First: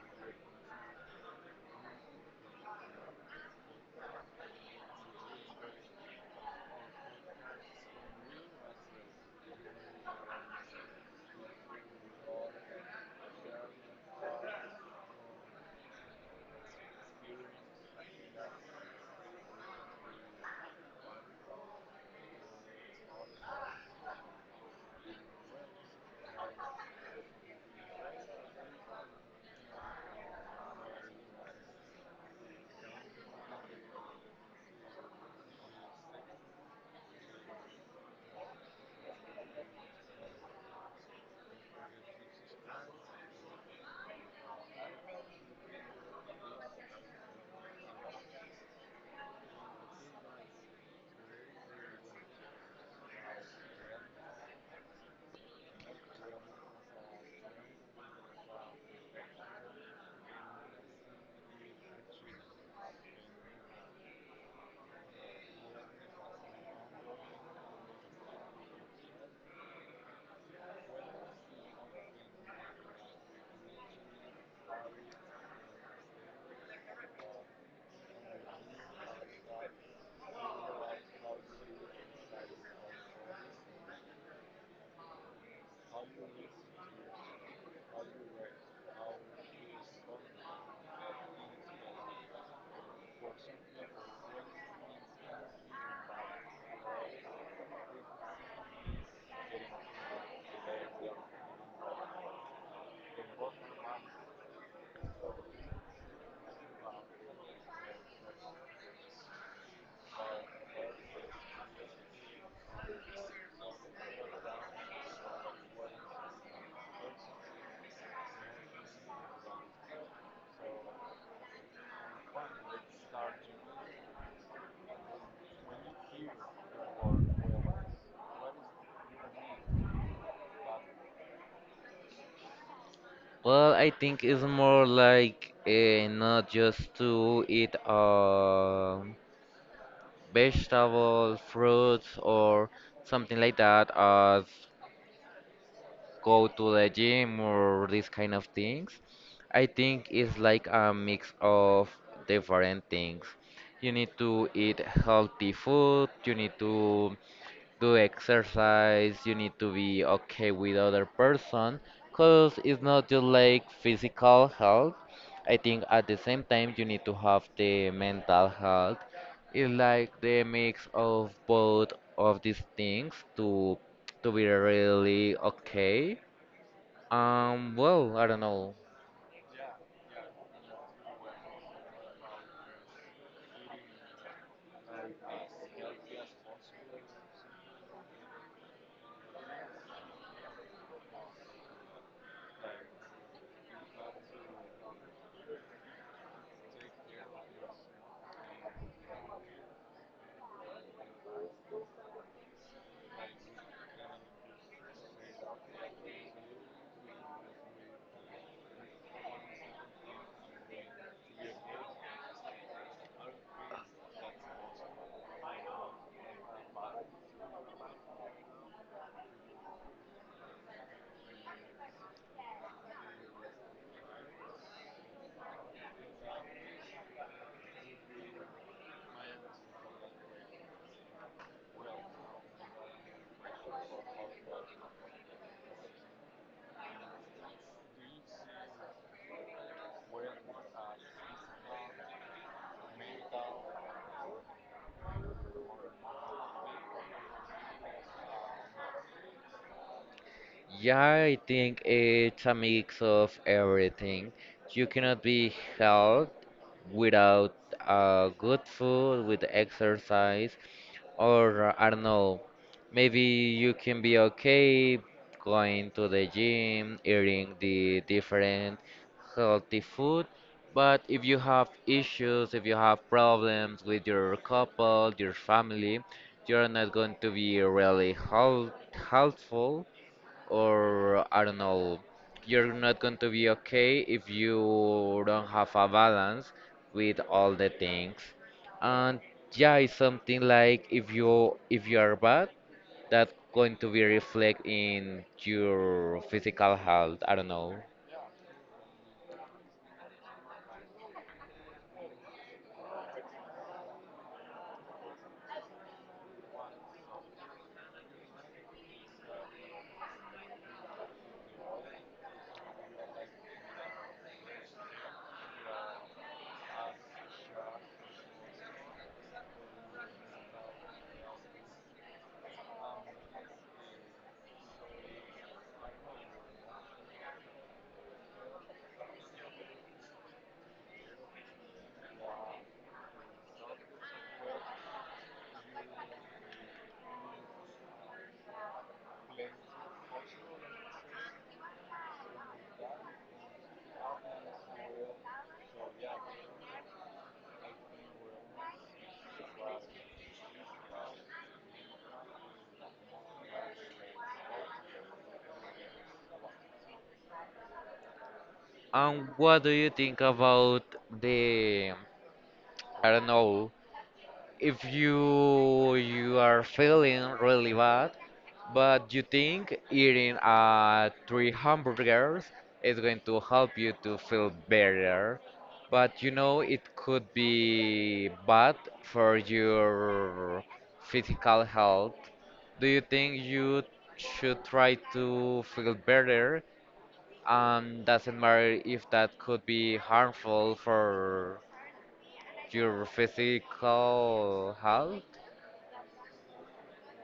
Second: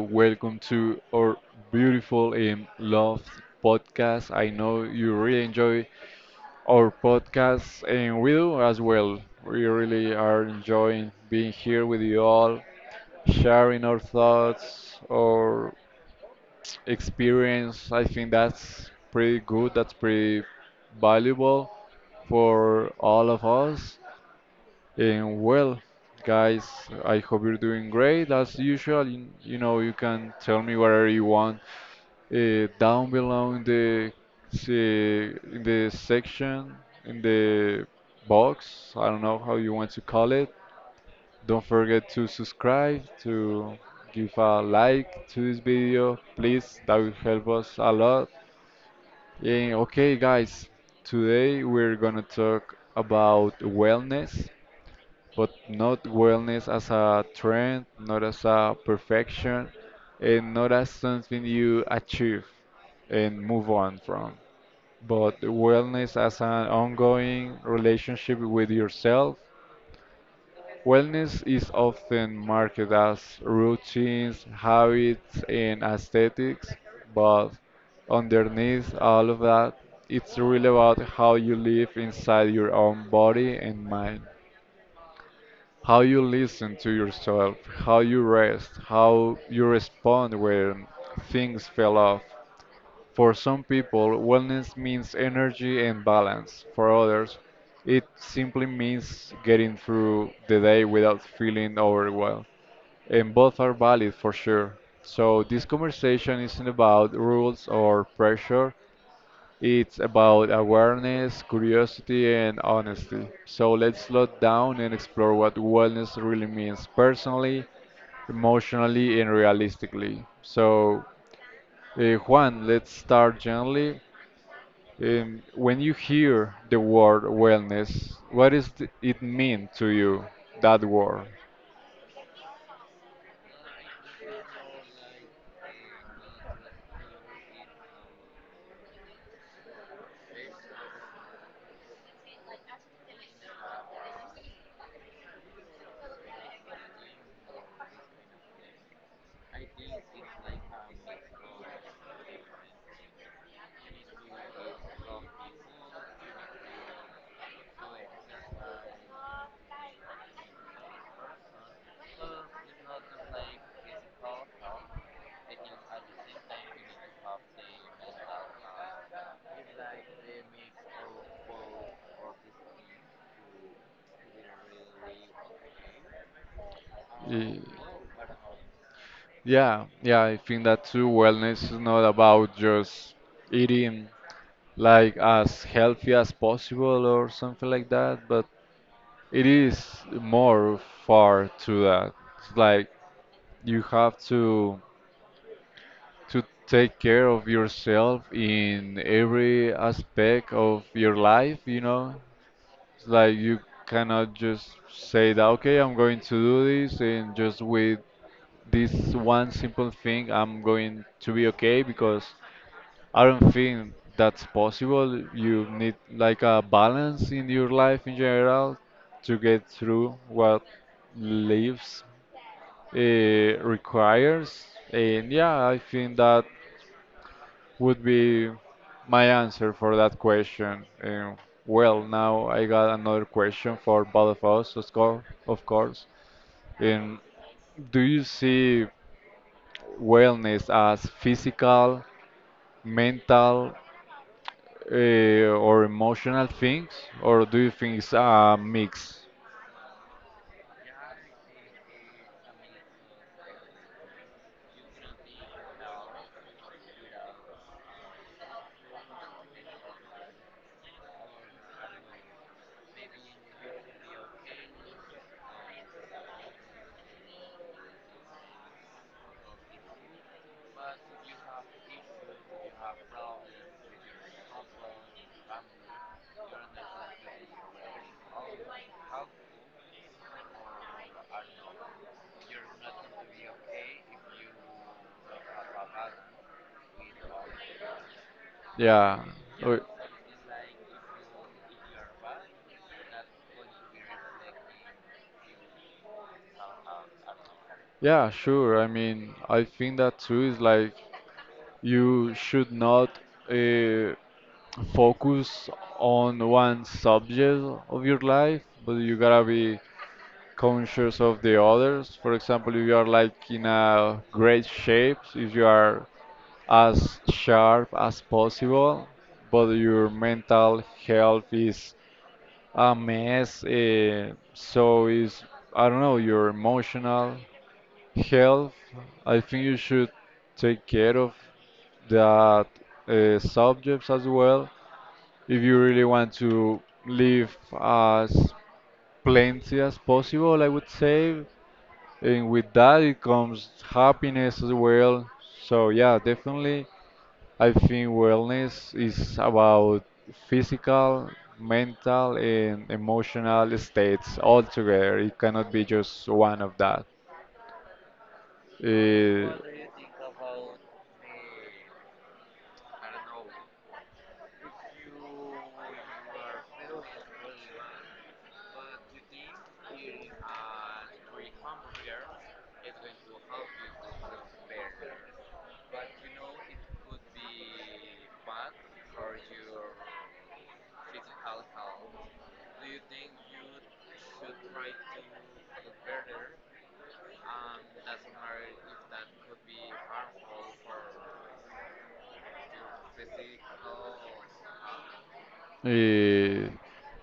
welcome to our beautiful and loved podcast. I know you really enjoy our podcast, and we do as well. We really are enjoying being here with you all, sharing our thoughts, our experience. I think that's pretty good, that's pretty valuable for all of us. And well, guys, I hope you're doing great as usual. You can tell me whatever you want down below in the in the section in the box. I don't know how you want to call it. Don't forget to subscribe, to give a like to this video, please. That will help us a lot. Okay, guys, today we're gonna talk about wellness, but not wellness as a trend, not as a perfection, and not as something you achieve and move on from. But wellness as an ongoing relationship with yourself. Wellness is often marketed as routines, habits, and aesthetics, but underneath all of that, it's really about how you live inside your own body and mind, how you listen to yourself, how you rest, how you respond when things fell off. For some people, wellness means energy and balance. For others, it simply means getting through the day without feeling overwhelmed. And both are valid for sure. So, this conversation isn't about rules or pressure, it's about awareness, curiosity, and honesty. So let's slow down and explore what wellness really means personally, emotionally, and realistically. So, Juan, let's start gently. When you hear the word wellness, what does it mean to you, that word? Well, I think it's more like not just to eat vegetables, fruits, or something like that, as go to the gym or these kind of things. I think it's like a mix of different things. You need to eat healthy food, you need to do exercise, you need to be okay with other person, cause it's not just like physical health. I think at the same time you need to have the mental health. It's like the mix of both of these things to be really okay. Eh, Well, I don't know. yeah, I think that too. Wellness is not about just eating like as healthy as possible or something like that, but it is more far to that. It's like you have to take care of yourself in every aspect of your life, you know? It's like you cannot just say that okay, I'm going to do this, and just with this one simple thing I'm going to be okay, because I don't think that's possible. You need like a balance in your life in general to get through what lives requires. And yeah, I think that would be my answer for that question. And well, now I got another question for both of us, of course. Of course. And do you see wellness as physical, mental, or emotional things, or do you think it's a mix? Yeah, I think it's a mix of everything. You cannot be healthy without good food, with exercise, or I don't know, maybe you can be okay going to the gym, eating the different healthy food. But if you have issues, if you have problems with your couple, your family, you're not going to be really helpful or I don't know, you're not going to be okay if you don't have a balance with all the things. And Yeah. yeah, Or- it's something like if you are bad, that's going to be reflect in your physical health. I don't know. Yeah, sure. I mean, I think that too is like you should not uh, focus on one subject of your life, but you gotta be conscious of the others. For example, if you are like in a great shape, if you are as sharp as possible, but your mental health is a mess, so is, I don't know, your emotional health, I think you should take care of that subjects as well if you really want to live as plenty as possible, I would say, and with that it comes happiness as well. So yeah, definitely I think wellness is about physical, mental and emotional states all together. It cannot be just one of that. And Uh, what do you think about the, I don't know, if you are feeling really bad but you think eating three hamburgers is going to help you to feel better but you know it could be bad for your physical health? Do you think you should try to feel better, doesn't matter if that could be harmful for your physical health? Eh,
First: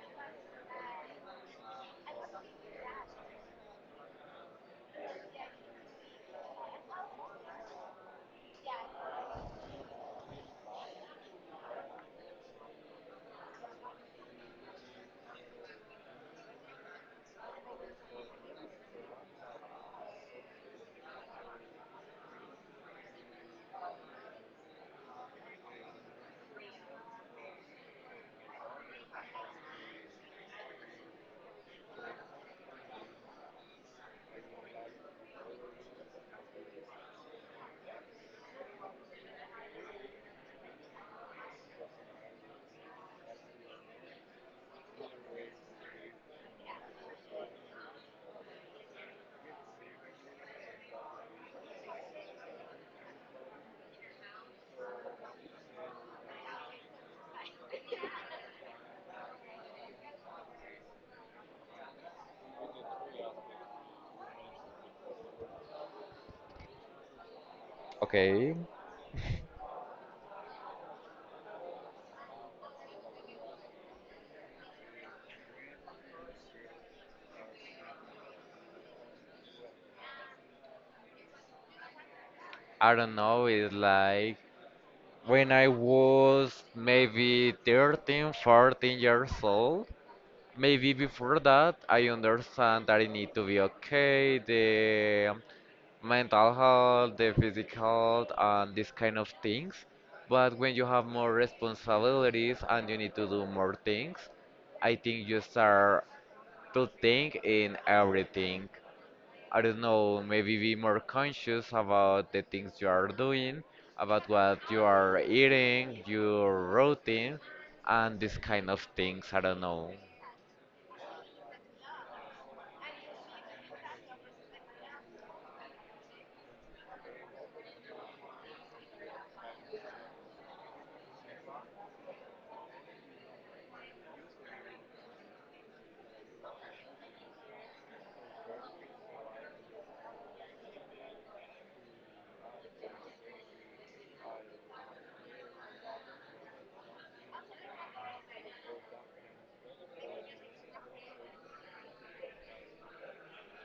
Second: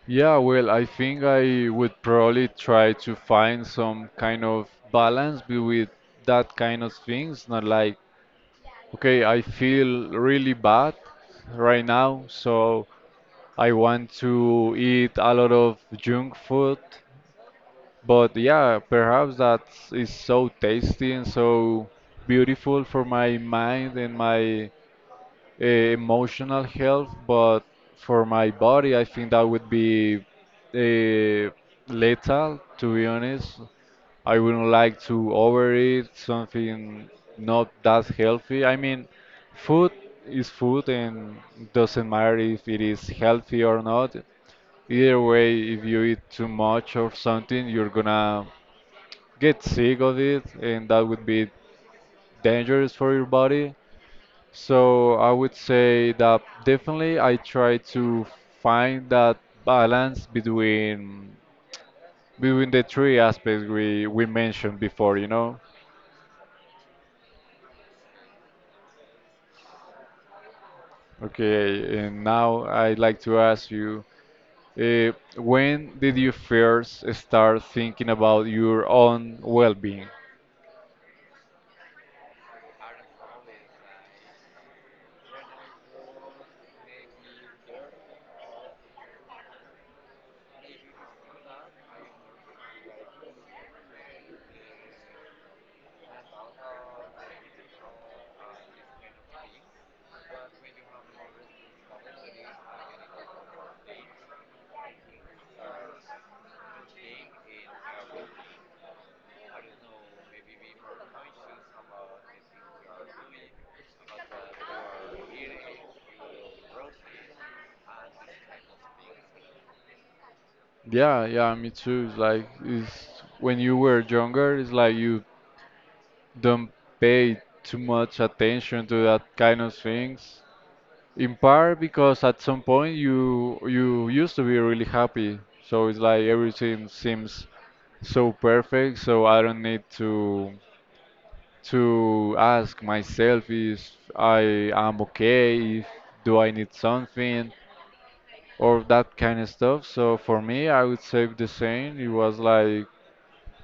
yeah, well, I think I would probably try to find some kind of balance with that kind of things, not like okay, I feel really bad right now, so I want to eat a lot of junk food. But yeah, perhaps that is so tasty and so beautiful for my mind and my emotional health. But for my body, I think that would be uh, lethal, to be honest. I wouldn't like to overeat something not that healthy. I mean, food is food and doesn't matter if it is healthy or not. Either way, if you eat too much or something, you're gonna get sick of it, and that would be dangerous for your body. So I would say that definitely I try to find that balance between between the three aspects we mentioned before, you know. Okay. Okay, and now I'd like to ask you, when did you first start thinking about your own well-being? I don't know, it's like when I was maybe 13, 14 years old, maybe before that, I understand that I need to be okay, the mental health, the physical health, and these kind of things. But when you have more responsibilities and you need to do more things, I think you start to think in everything. I don't know, maybe be more conscious about the things you are doing, about what you are eating, your routine, and this kind of things. I don't know. Yeah, yeah, me too. It's like it's when you were younger, it's like you don't pay too much attention to that kind of things. In part because at some point you used to be really happy, so it's like everything seems so perfect, so I don't need to ask myself if I am okay, if do I need something, or that kind of stuff. So for me, I would say the same. It was like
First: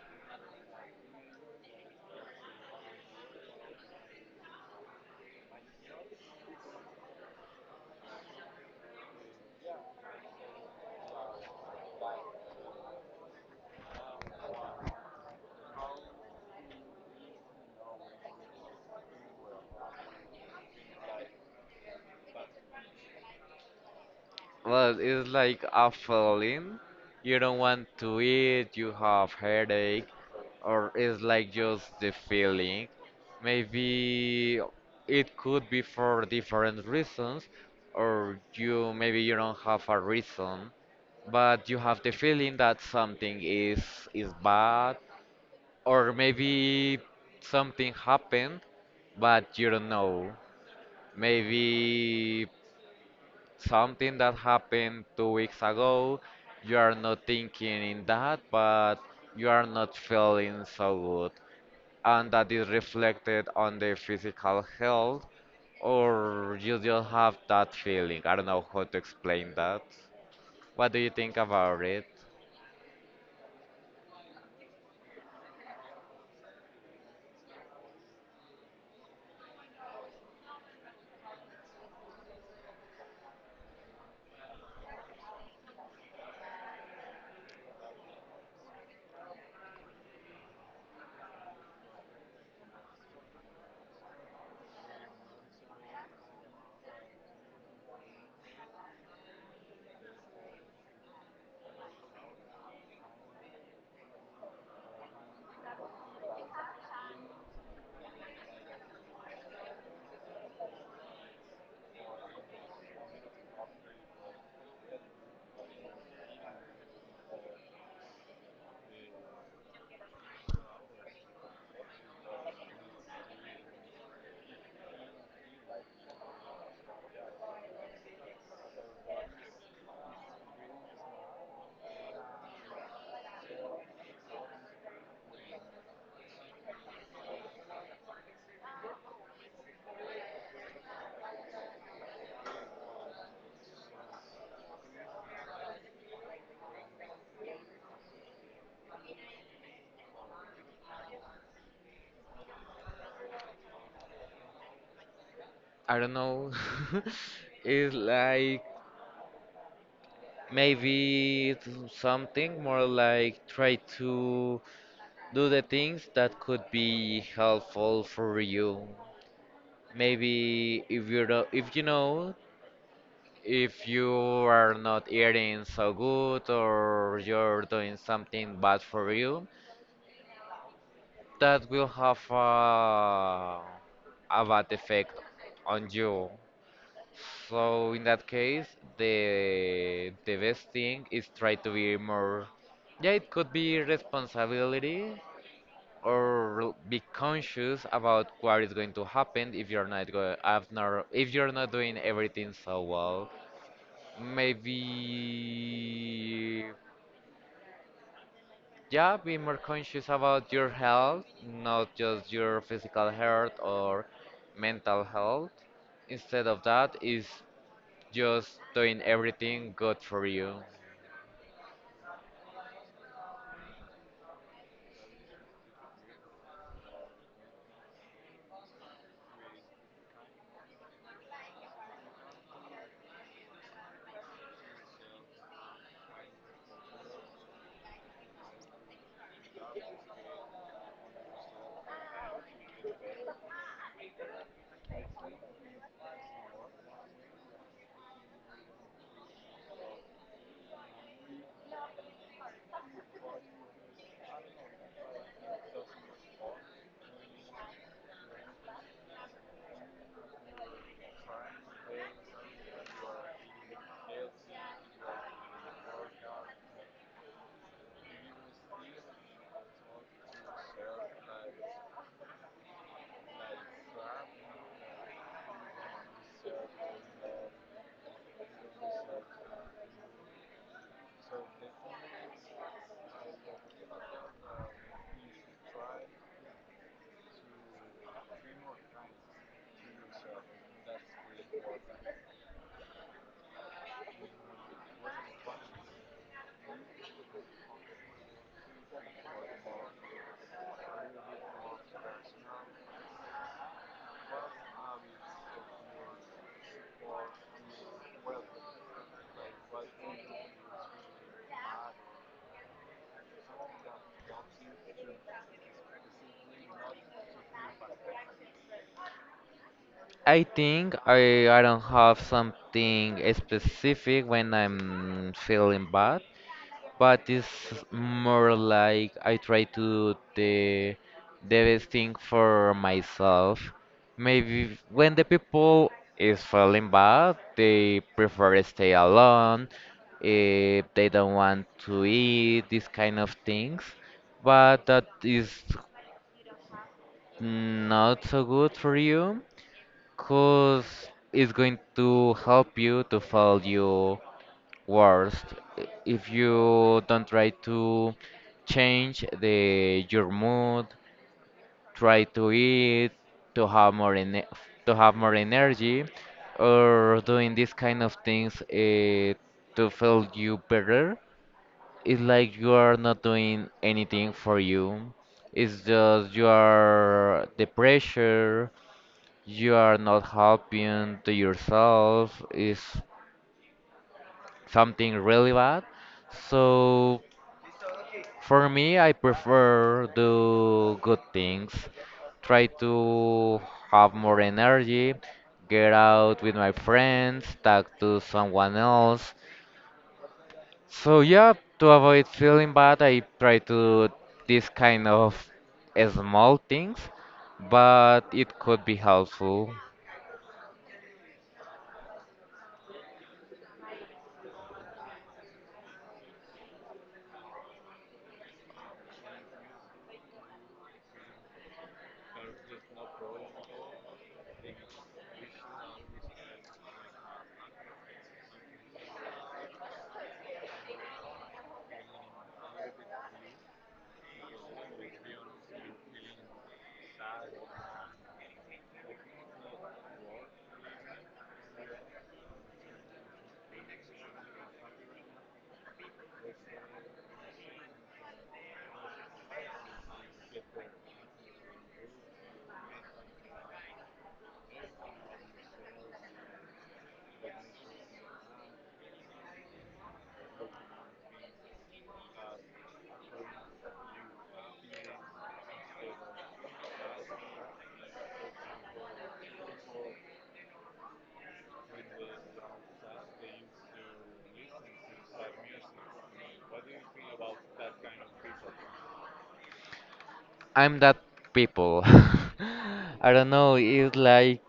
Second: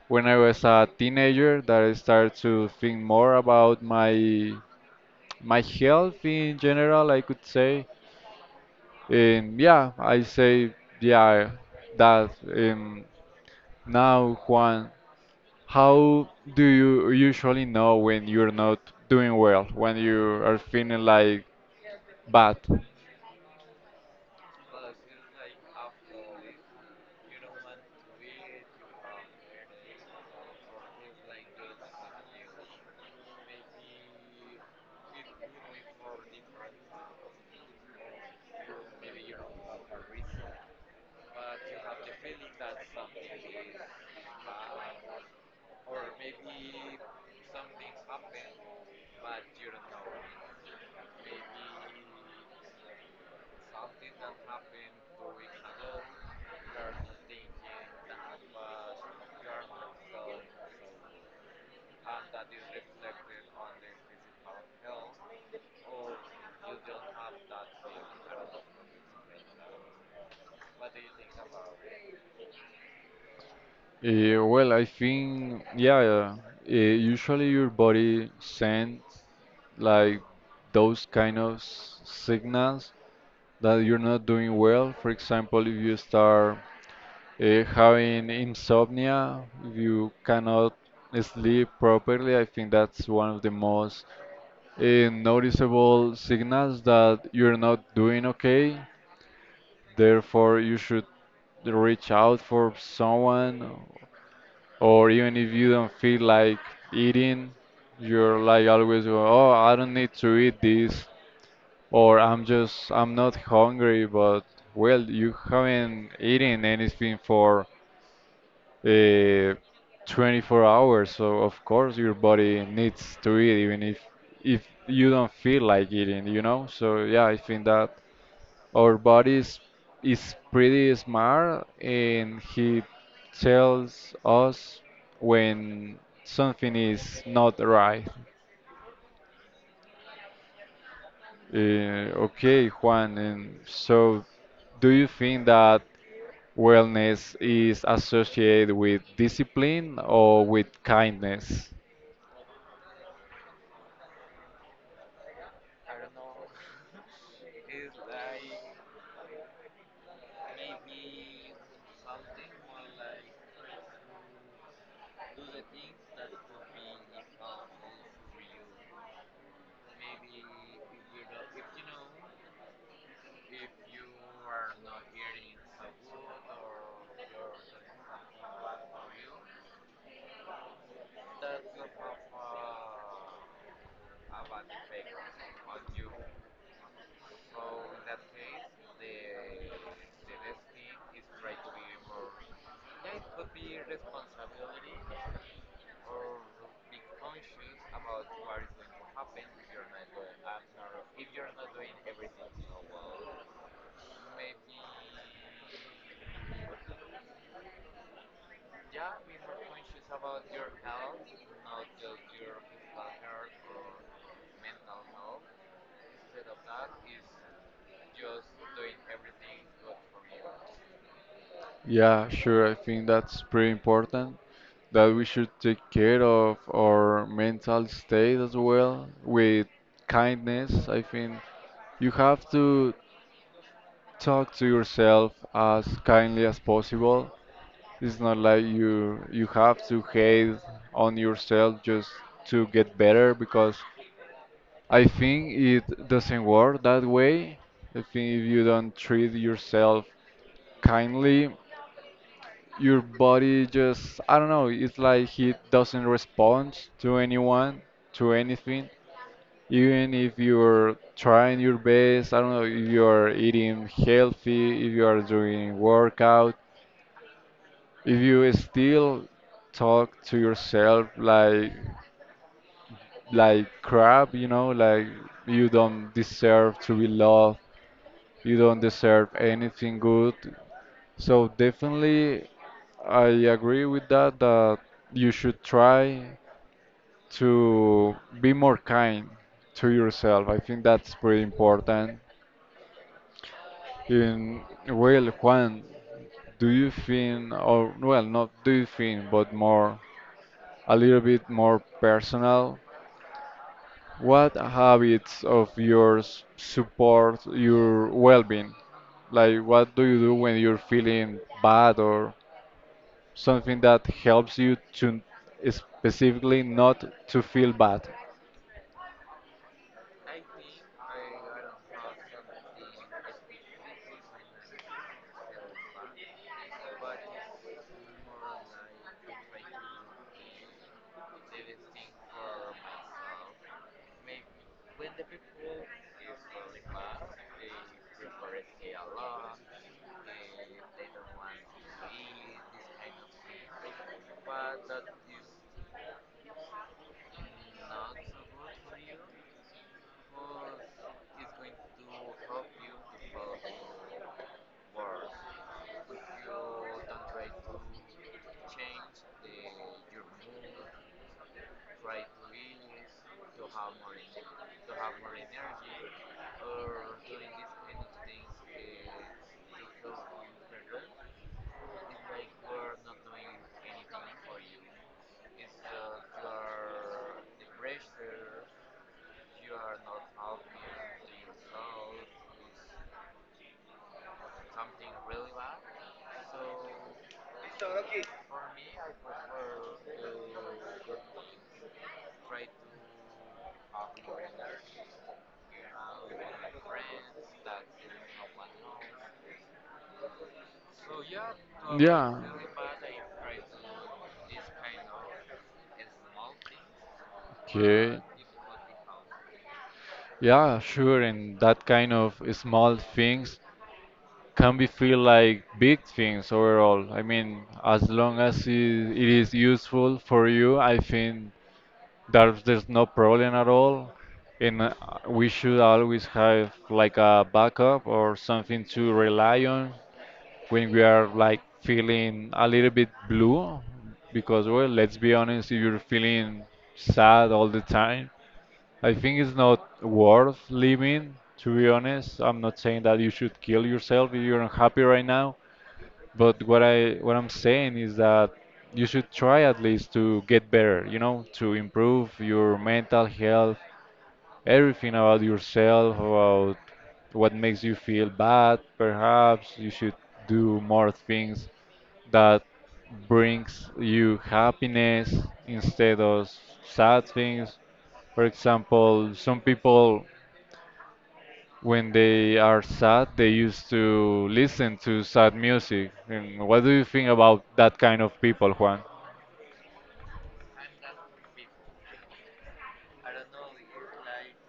when I was a teenager that I started to think more about my health in general, I could say. And yeah, I say yeah that. Now, Juan, how do you usually know when you're not doing well, when you are feeling like, But Well, it's like a feeling. You don't want to eat, you have headache, or it's like just the feeling. Maybe it could be for different reasons, or you maybe you don't have a reason but you have the feeling that something is bad, or maybe something happened but you don't know, maybe something that happened 2 weeks ago, you are not thinking in that but you are not feeling so good, and that is reflected on the physical health, or you just have that feeling. I don't know how to explain that. What do you think about it? well, I think yeah. Usually your body sends like those kind of signals that you're not doing well. For example, if you start having insomnia, if you cannot sleep properly, I think that's one of the most noticeable signals that you're not doing okay. Therefore, you should reach out for someone. Or even if you don't feel like eating, you're like always going, oh, I don't need to eat this, or I'm just, I'm not hungry, but well, you haven't eaten anything for uh, 24 hours, so of course your body needs to eat, even if you don't feel like eating, you know? So yeah, I think that our body's is pretty smart and he tells us when something is not right. Okay, Juan, and so do you think that wellness is associated with discipline or with kindness? I don't know. It's like maybe it's something more like try to do the things that could be helpful for you. Maybe if you do, if you know, if you are not eating so good or you're doing something bad for you, that will have a bad effect on you. So in that case, the best thing is try to be more. Yeah, it could be responsibility or be conscious about what is going to happen if you're not go if not if you're not doing everything so well. Maybe yeah, be more conscious about your health, not just your physical health or mental health. Instead of that, is just doing everything good for you? Yeah, sure. I think that's pretty important that we should take care of our mental state as well with kindness. I think you have to talk to yourself as kindly as possible. It's not like you have to hate on yourself just to get better, because I think it doesn't work that way. I think if you don't treat yourself kindly, your body just, I don't know, it's like he doesn't respond to anyone, to anything. Even if you're trying your best, I don't know, if you're eating healthy, if you are doing workout, if you still talk to yourself like crap, you know, like you don't deserve to be loved, you don't deserve anything good. So definitely, I agree with that, that you should try to be more kind to yourself. I think that's pretty important. In, well, Juan, do you think, or well, not do you think, but more, a little bit more personal, what habits of yours support your well-being? Like, what do you do when you're feeling bad, or something that helps you to specifically not to feel bad. I think I don't have something specific when I'm feeling bad, but it's more like I try to do the best thing for myself. Maybe when the people is feeling bad, they prefer stay alone, if they don't want to eat, these kind of things. But that is not so good for you, cause it's going to help you to fail your worst if you don't try to change the your mood, try to eat, to have more ene- to have more energy, or doing these kind of things to feel you better. It's like you are not doing anything for you. It's just you are the pressure, you are not helping to yourself, is something really bad. So for me, I prefer do good things, try to have more energy, get out with my friends, talk to someone else. So yeah, to avoid Yeah. feeling bad, I try to do this kind of small things, Okay. but it could be helpful. Yeah, sure, and that kind of small things can be feel like big things overall. I mean, as long as it is useful for you, I think there's no problem at all, and we should always have like a backup or something to rely on when we are like feeling a little bit blue. Because, well, let's be honest, if you're feeling sad all the time, I think it's not worth living, to be honest. I'm not saying that you should kill yourself if you're unhappy right now, but what I'm saying is that you should try at least to get better, you know, to improve your mental health, everything about yourself, about what makes you feel bad. Perhaps you should do more things that brings you happiness instead of sad things. For example, some people when they are sad, they used to listen to sad music. And what do you think about that kind of people, Juan? I'm that people. I don't know. It's like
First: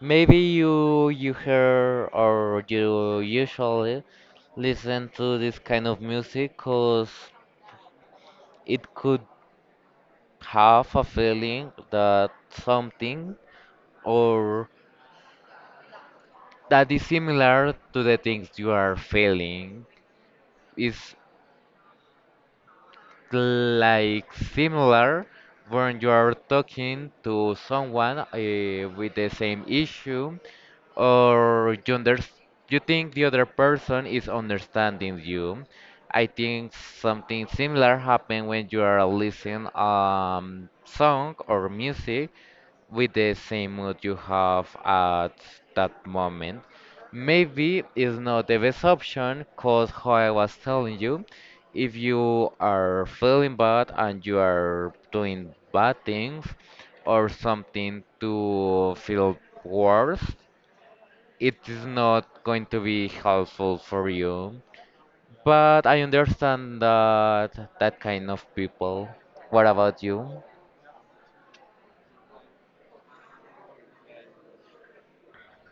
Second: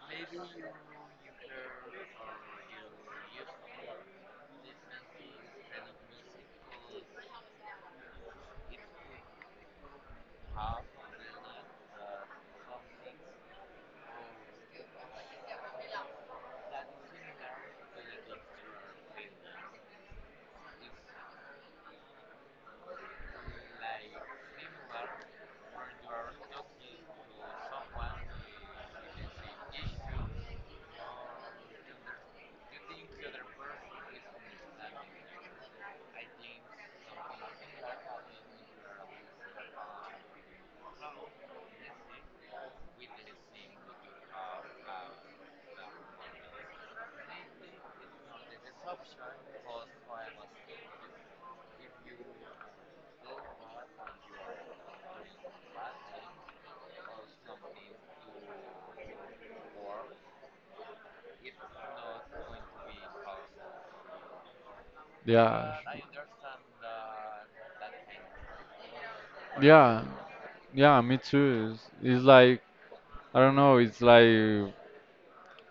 maybe you hear, or you usually listen to this kind of music because it could have a feeling that something, or that is similar to the things you are feeling. Is like similar when you are talking to someone with the same issue, or you think the other person is understanding you. I think something similar happened when you are listening song or music with the same mood you have at that moment. Maybe it's not the best option because how I was telling you, if you are feeling bad and you are doing bad things or something to feel worse, it is not going to be helpful for you. Yeah, But I understand that that kind of people. What about yeah, you? yeah. Me too. It's like I don't know. It's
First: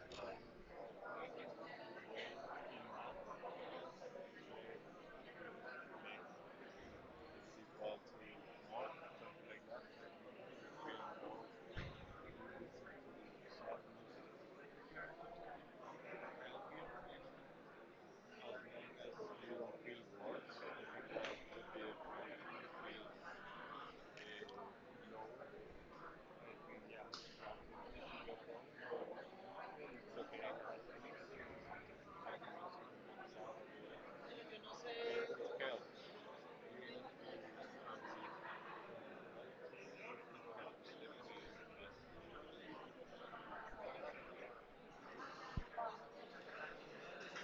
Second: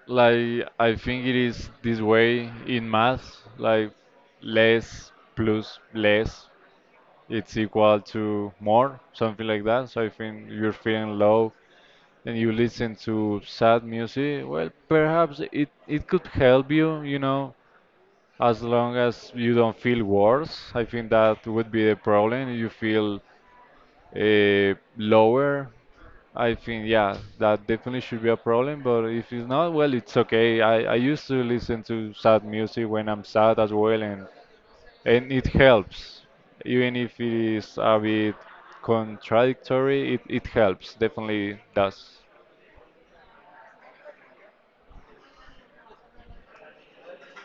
like I think it is this way in math. Like less plus less, it's equal to more, something like that. So I think you're feeling low and you listen to sad music, well, perhaps it could help you, you know, as long as you don't feel worse. I think that would be the problem. You feel lower. I think, yeah, that definitely should be a problem. But if it's not, well, it's okay. I used to listen to sad music when I'm sad as well, and it helps. Even if it is a bit contradictory, it helps, definitely does.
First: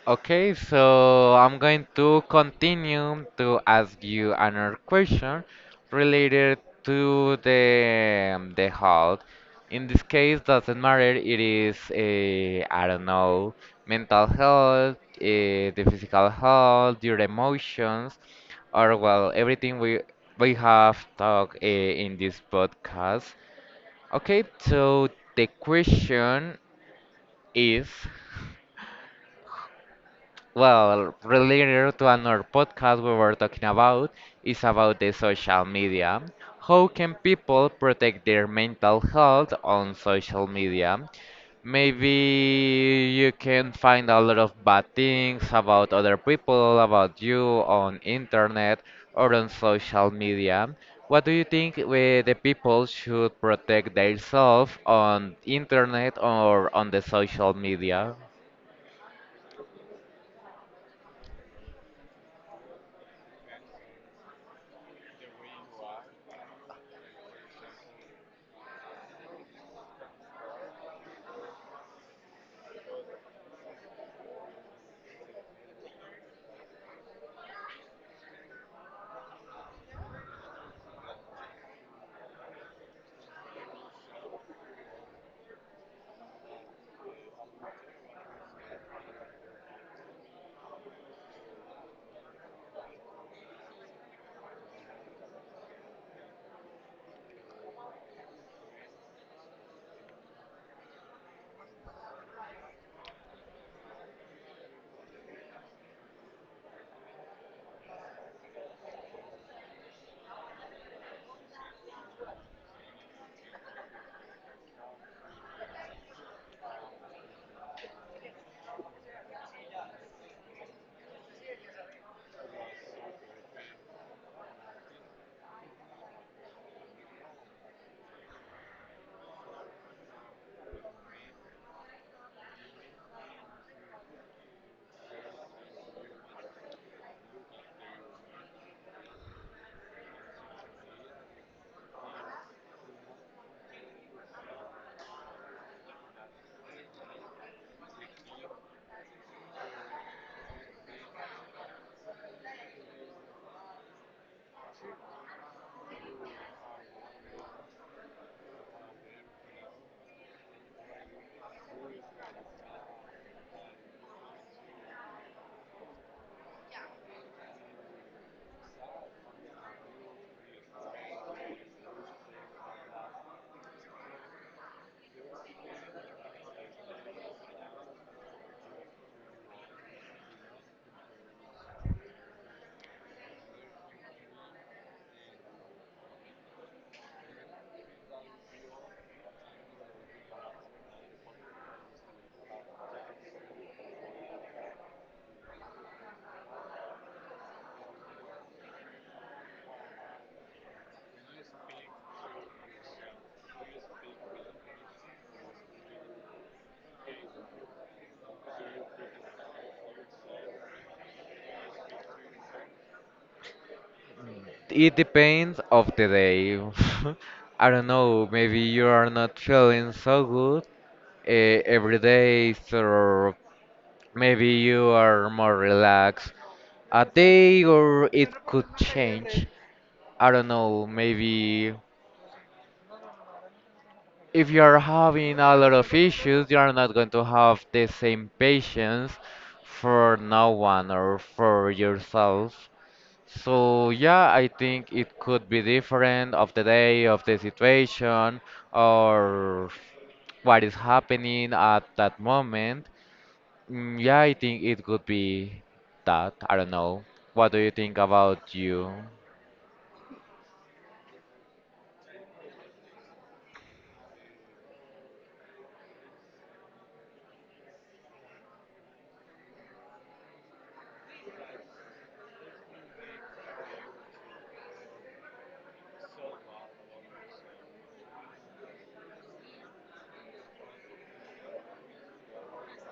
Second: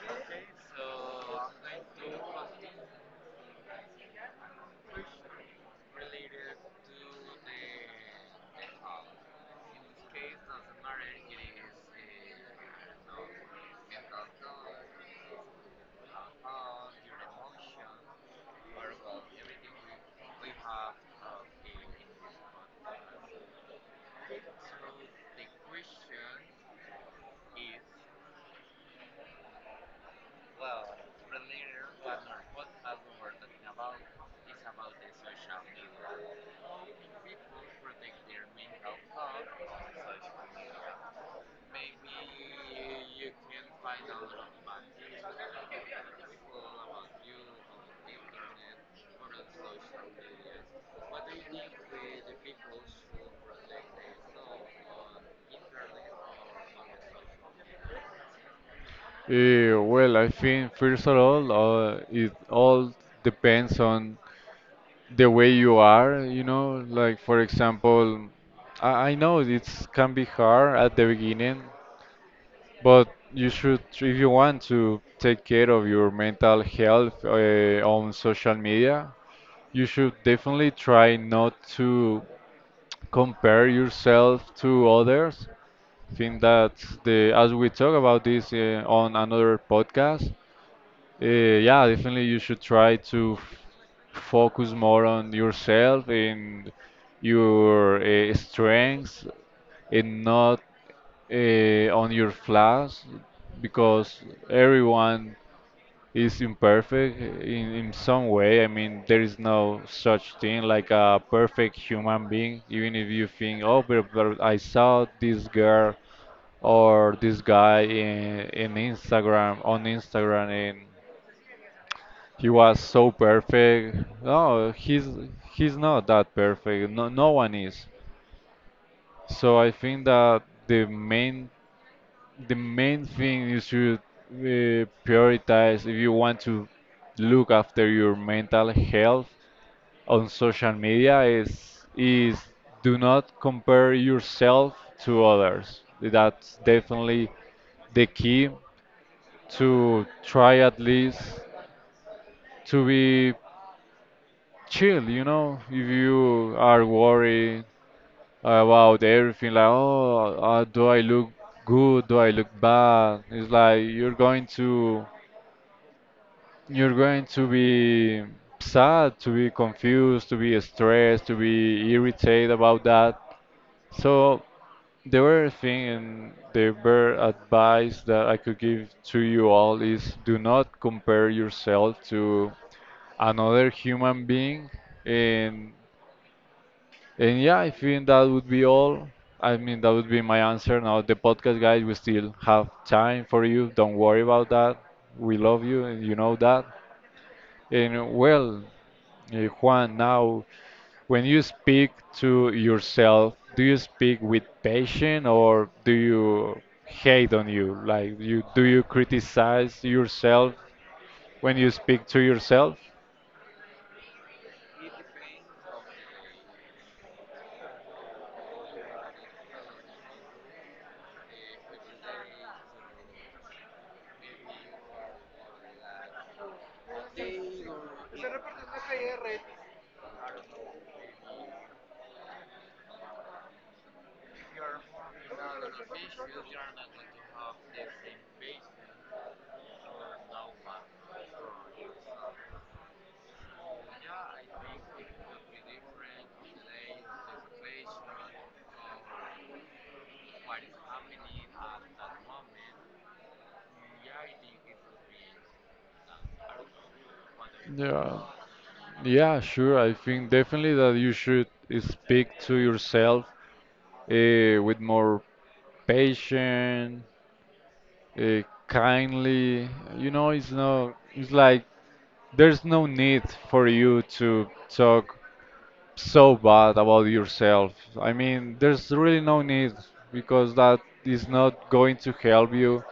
Okay, so I'm going to continue to ask you another question related to the health. In this case, doesn't matter. It is Don't know, mental health, the physical health, your emotions, or well, everything we have talked in this podcast. Okay, so the question is. Well, related to another podcast we were talking about, is about the social media. How can people protect their mental health on social media? Maybe you can find a lot of bad things about other people, about you, on internet or on social media. What do you think we, the people, should protect themselves on internet or on the social media? Well, I think first of all, it all depends on the way you are, you know. Like for example, I know it's can be hard at the beginning, but you should, if you want to take care of your mental health on social media, you should definitely try not to compare yourself to others. I think that the as we talk about this on another podcast. Yeah, definitely you should try to focus more on yourself and your strengths and not on your flaws because everyone is imperfect in some way. I mean, there is no such thing like a perfect human being, even if you think, oh, but I saw this girl or this guy on Instagram, and he was so perfect. No, he's not that perfect. No, no one is. So I think that the main thing you should prioritize if you want to look after your mental health on social media is do not compare yourself to others. That's definitely the key, to try at least to be chill. If you are worried about everything, like, oh, do I look good? Do I look bad? It's like you're going to be sad, to be confused, to be stressed, to be irritated about that. So the very thing and the very advice that I could give to you all is do not compare yourself to another human being and And yeah, I think that would be all. I mean, that would be my answer. Now, the podcast guys, we still have time for you. Don't worry about that. We love you, and you know that. And well, Juan, now, when you speak to yourself, do you speak with passion or do you hate on you? Like, you do you criticize yourself when you speak to yourself? It depends of the day. I don't know, maybe you are not feeling so good every day, so maybe you are more relaxed a day, or it could change. I don't know, maybe if you are having a lot of issues, you are not going to have the same patience for no one or for yourself. So yeah, I think it could be different of the day, of the situation, or what is happening at that moment. Mm, yeah, I think it could be that. I don't know. What do you think Yeah, about you? yeah, sure. I think definitely that you should speak to yourself with more patience, kindly. You know, it's like there's no need for you to talk so bad about yourself. I mean, there's really no need because that is not going to help you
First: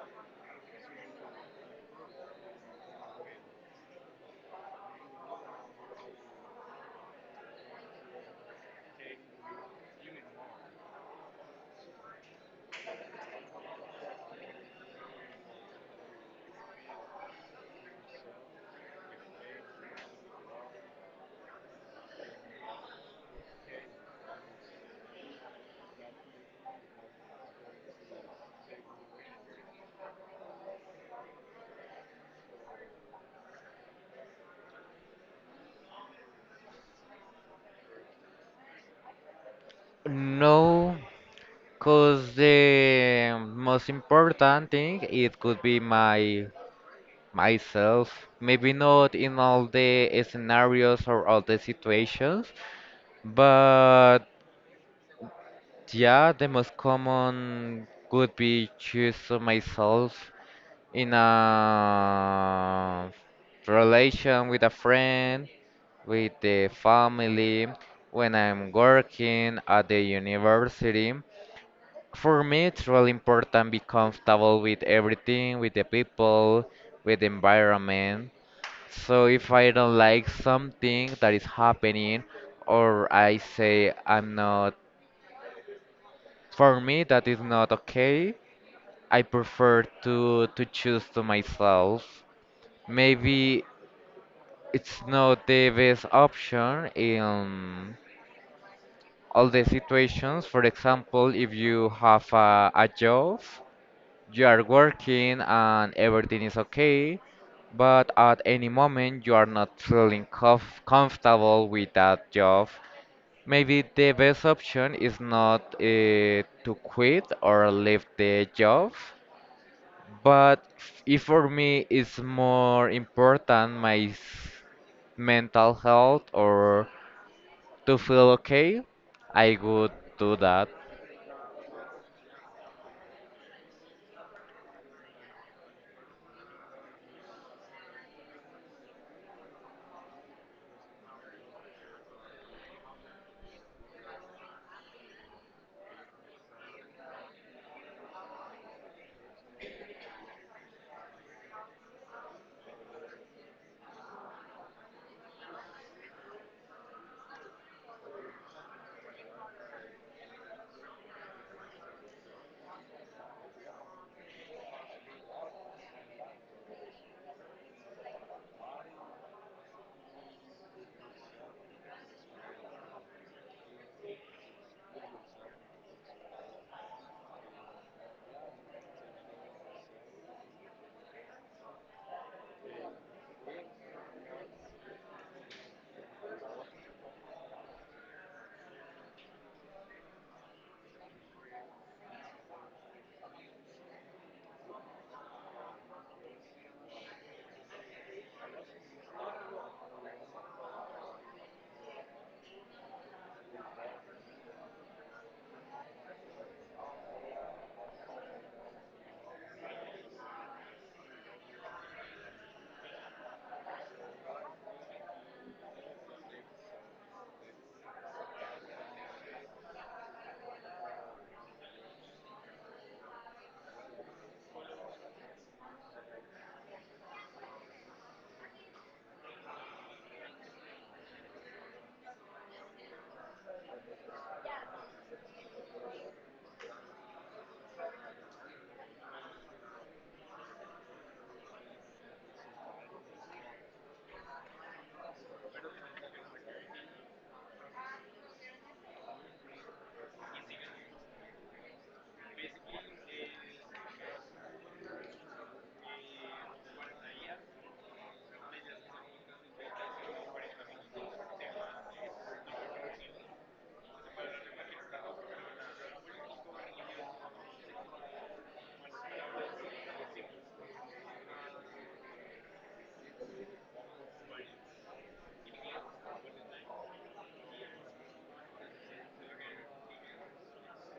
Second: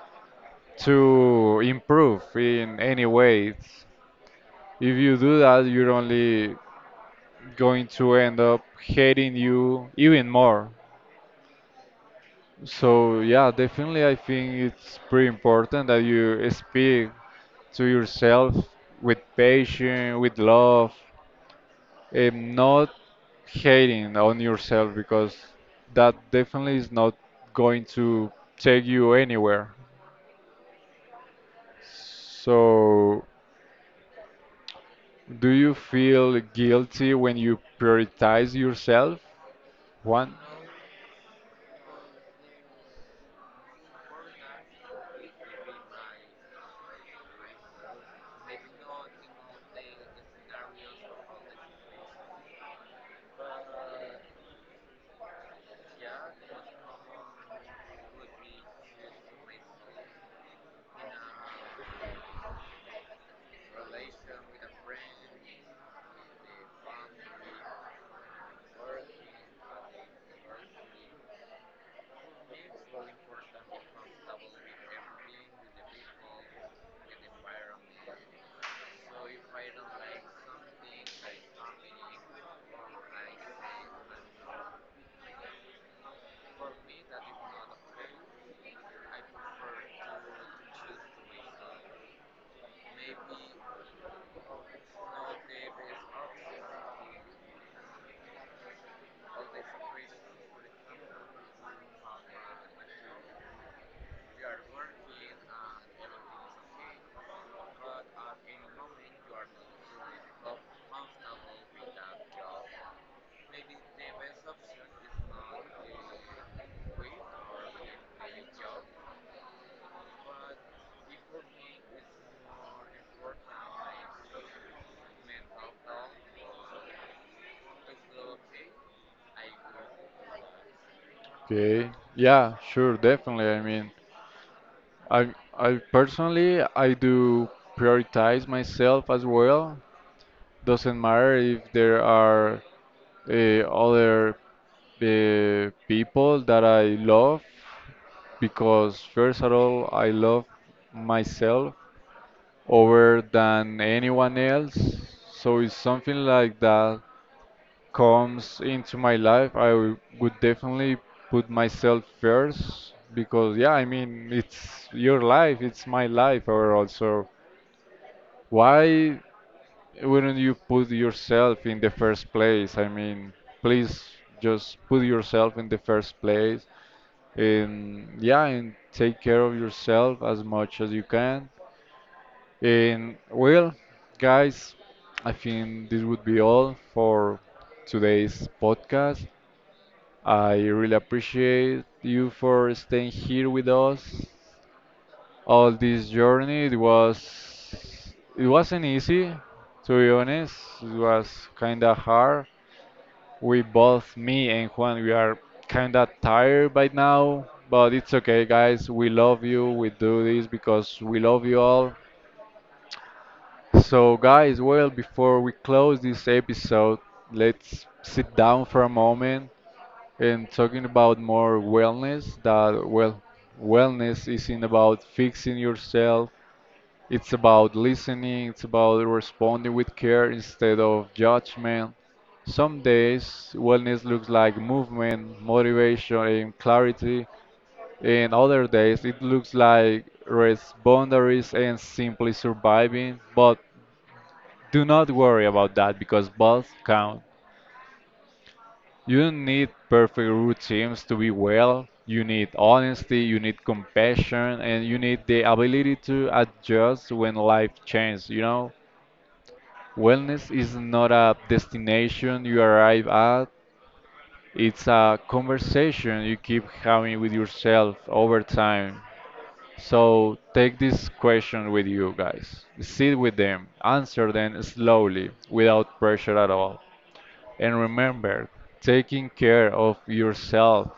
to improve in any way. If you do that, you're only going to end up hating you even more. So yeah, definitely I think it's pretty important that you speak to yourself with patience, with love, and not hating on yourself because that definitely is not going to take you anywhere. So do you feel guilty when you prioritize yourself? One. No, cause the most important thing it could be my myself. Maybe not in all the scenarios or all the situations, but yeah, the most common would be choose myself in a relation with a friend, with the family, when I'm working at the university. For me, it's really important be comfortable with everything, with the people, with the environment. So if I don't like something that is happening, or I say I'm not, for me, that is not okay. I prefer to choose to myself. Maybe it's not the best option in all the situations. For example, if you have a job, you are working and everything is okay, but at any moment you are not feeling comfortable with that job. Maybe the best option is not to quit or leave the job. But if for me it's more important mental health or to feel okay, I would do that. Okay. Yeah, sure, definitely. I mean, I, I personally, I do prioritize myself as well. Doesn't matter if there are uh, other people that I love, because first of all, I love myself over than anyone else. So if something like that comes into my life, would definitely put myself first because yeah, I mean, it's your life, it's my life overall. So why wouldn't you put yourself in the first place? I mean, please just put yourself in the first place and yeah, and take care of yourself as much as you can. And well, guys, I think this would be all for today's podcast. I really appreciate you for staying here with us all this journey. It wasn't easy, to be honest. It was kind of hard. We both, me and Juan, we are kind of tired by now, but it's okay, guys. We love you. We do this because we love you all. So, guys, well, before we close this episode, let's sit down for a moment and talking about more wellness. That well, wellness isn't about fixing yourself. It's about listening, it's about responding with care instead of judgment. Some days, wellness looks like movement, motivation, and clarity, and other days, it looks like rest boundaries and simply surviving. But do not worry about that because both count. You don't need perfect routines to be well. You need honesty, you need compassion, and you need the ability to adjust when life changes, you know? Wellness is not a destination you arrive at, it's a conversation you keep having with yourself over time. So take this question with you guys. Sit with them, answer them slowly, without pressure at all. And remember, taking care of yourself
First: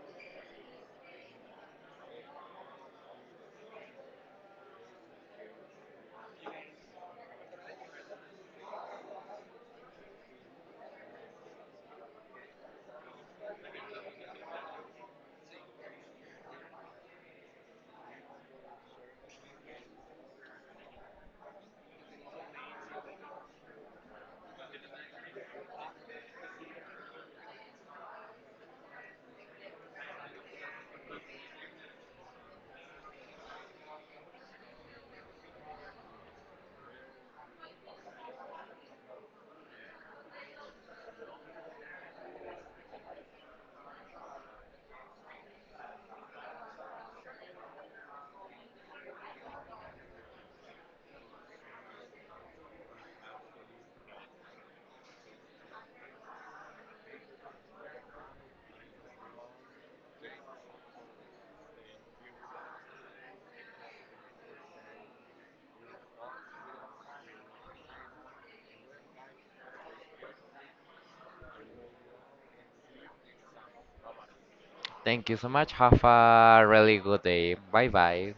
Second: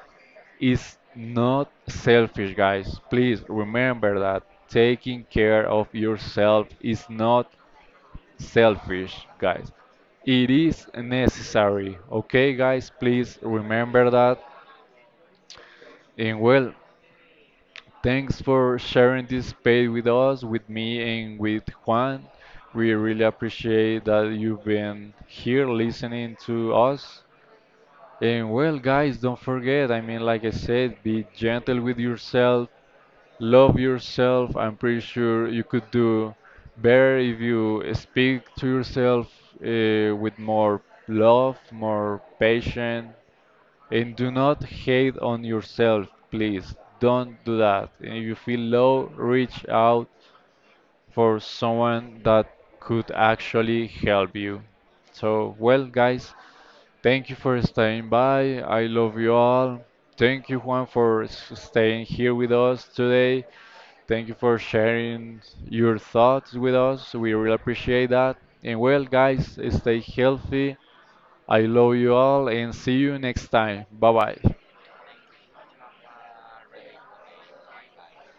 is not selfish, guys. Please remember that taking care of yourself is not selfish, guys. It is necessary. Okay, guys, please remember that. And well, thanks for sharing this space with us, with me, and with Juan. We really appreciate that you've been here listening to us. And well, guys, don't forget, I mean, like I said, be gentle with yourself, love yourself. I'm pretty sure you could do better if you speak to yourself with more love, more patience, and do not hate on yourself, please. Don't do that. And if you feel low, reach out for someone that could actually help you. So, well, guys, thank you for staying by. I love you all. Thank you, Juan, for staying here with us today. Thank you for sharing your thoughts with us. We really appreciate that. And well, guys, stay healthy. I love you all and see you next time. Bye bye. Thank you so much. Have a really good day. Bye bye.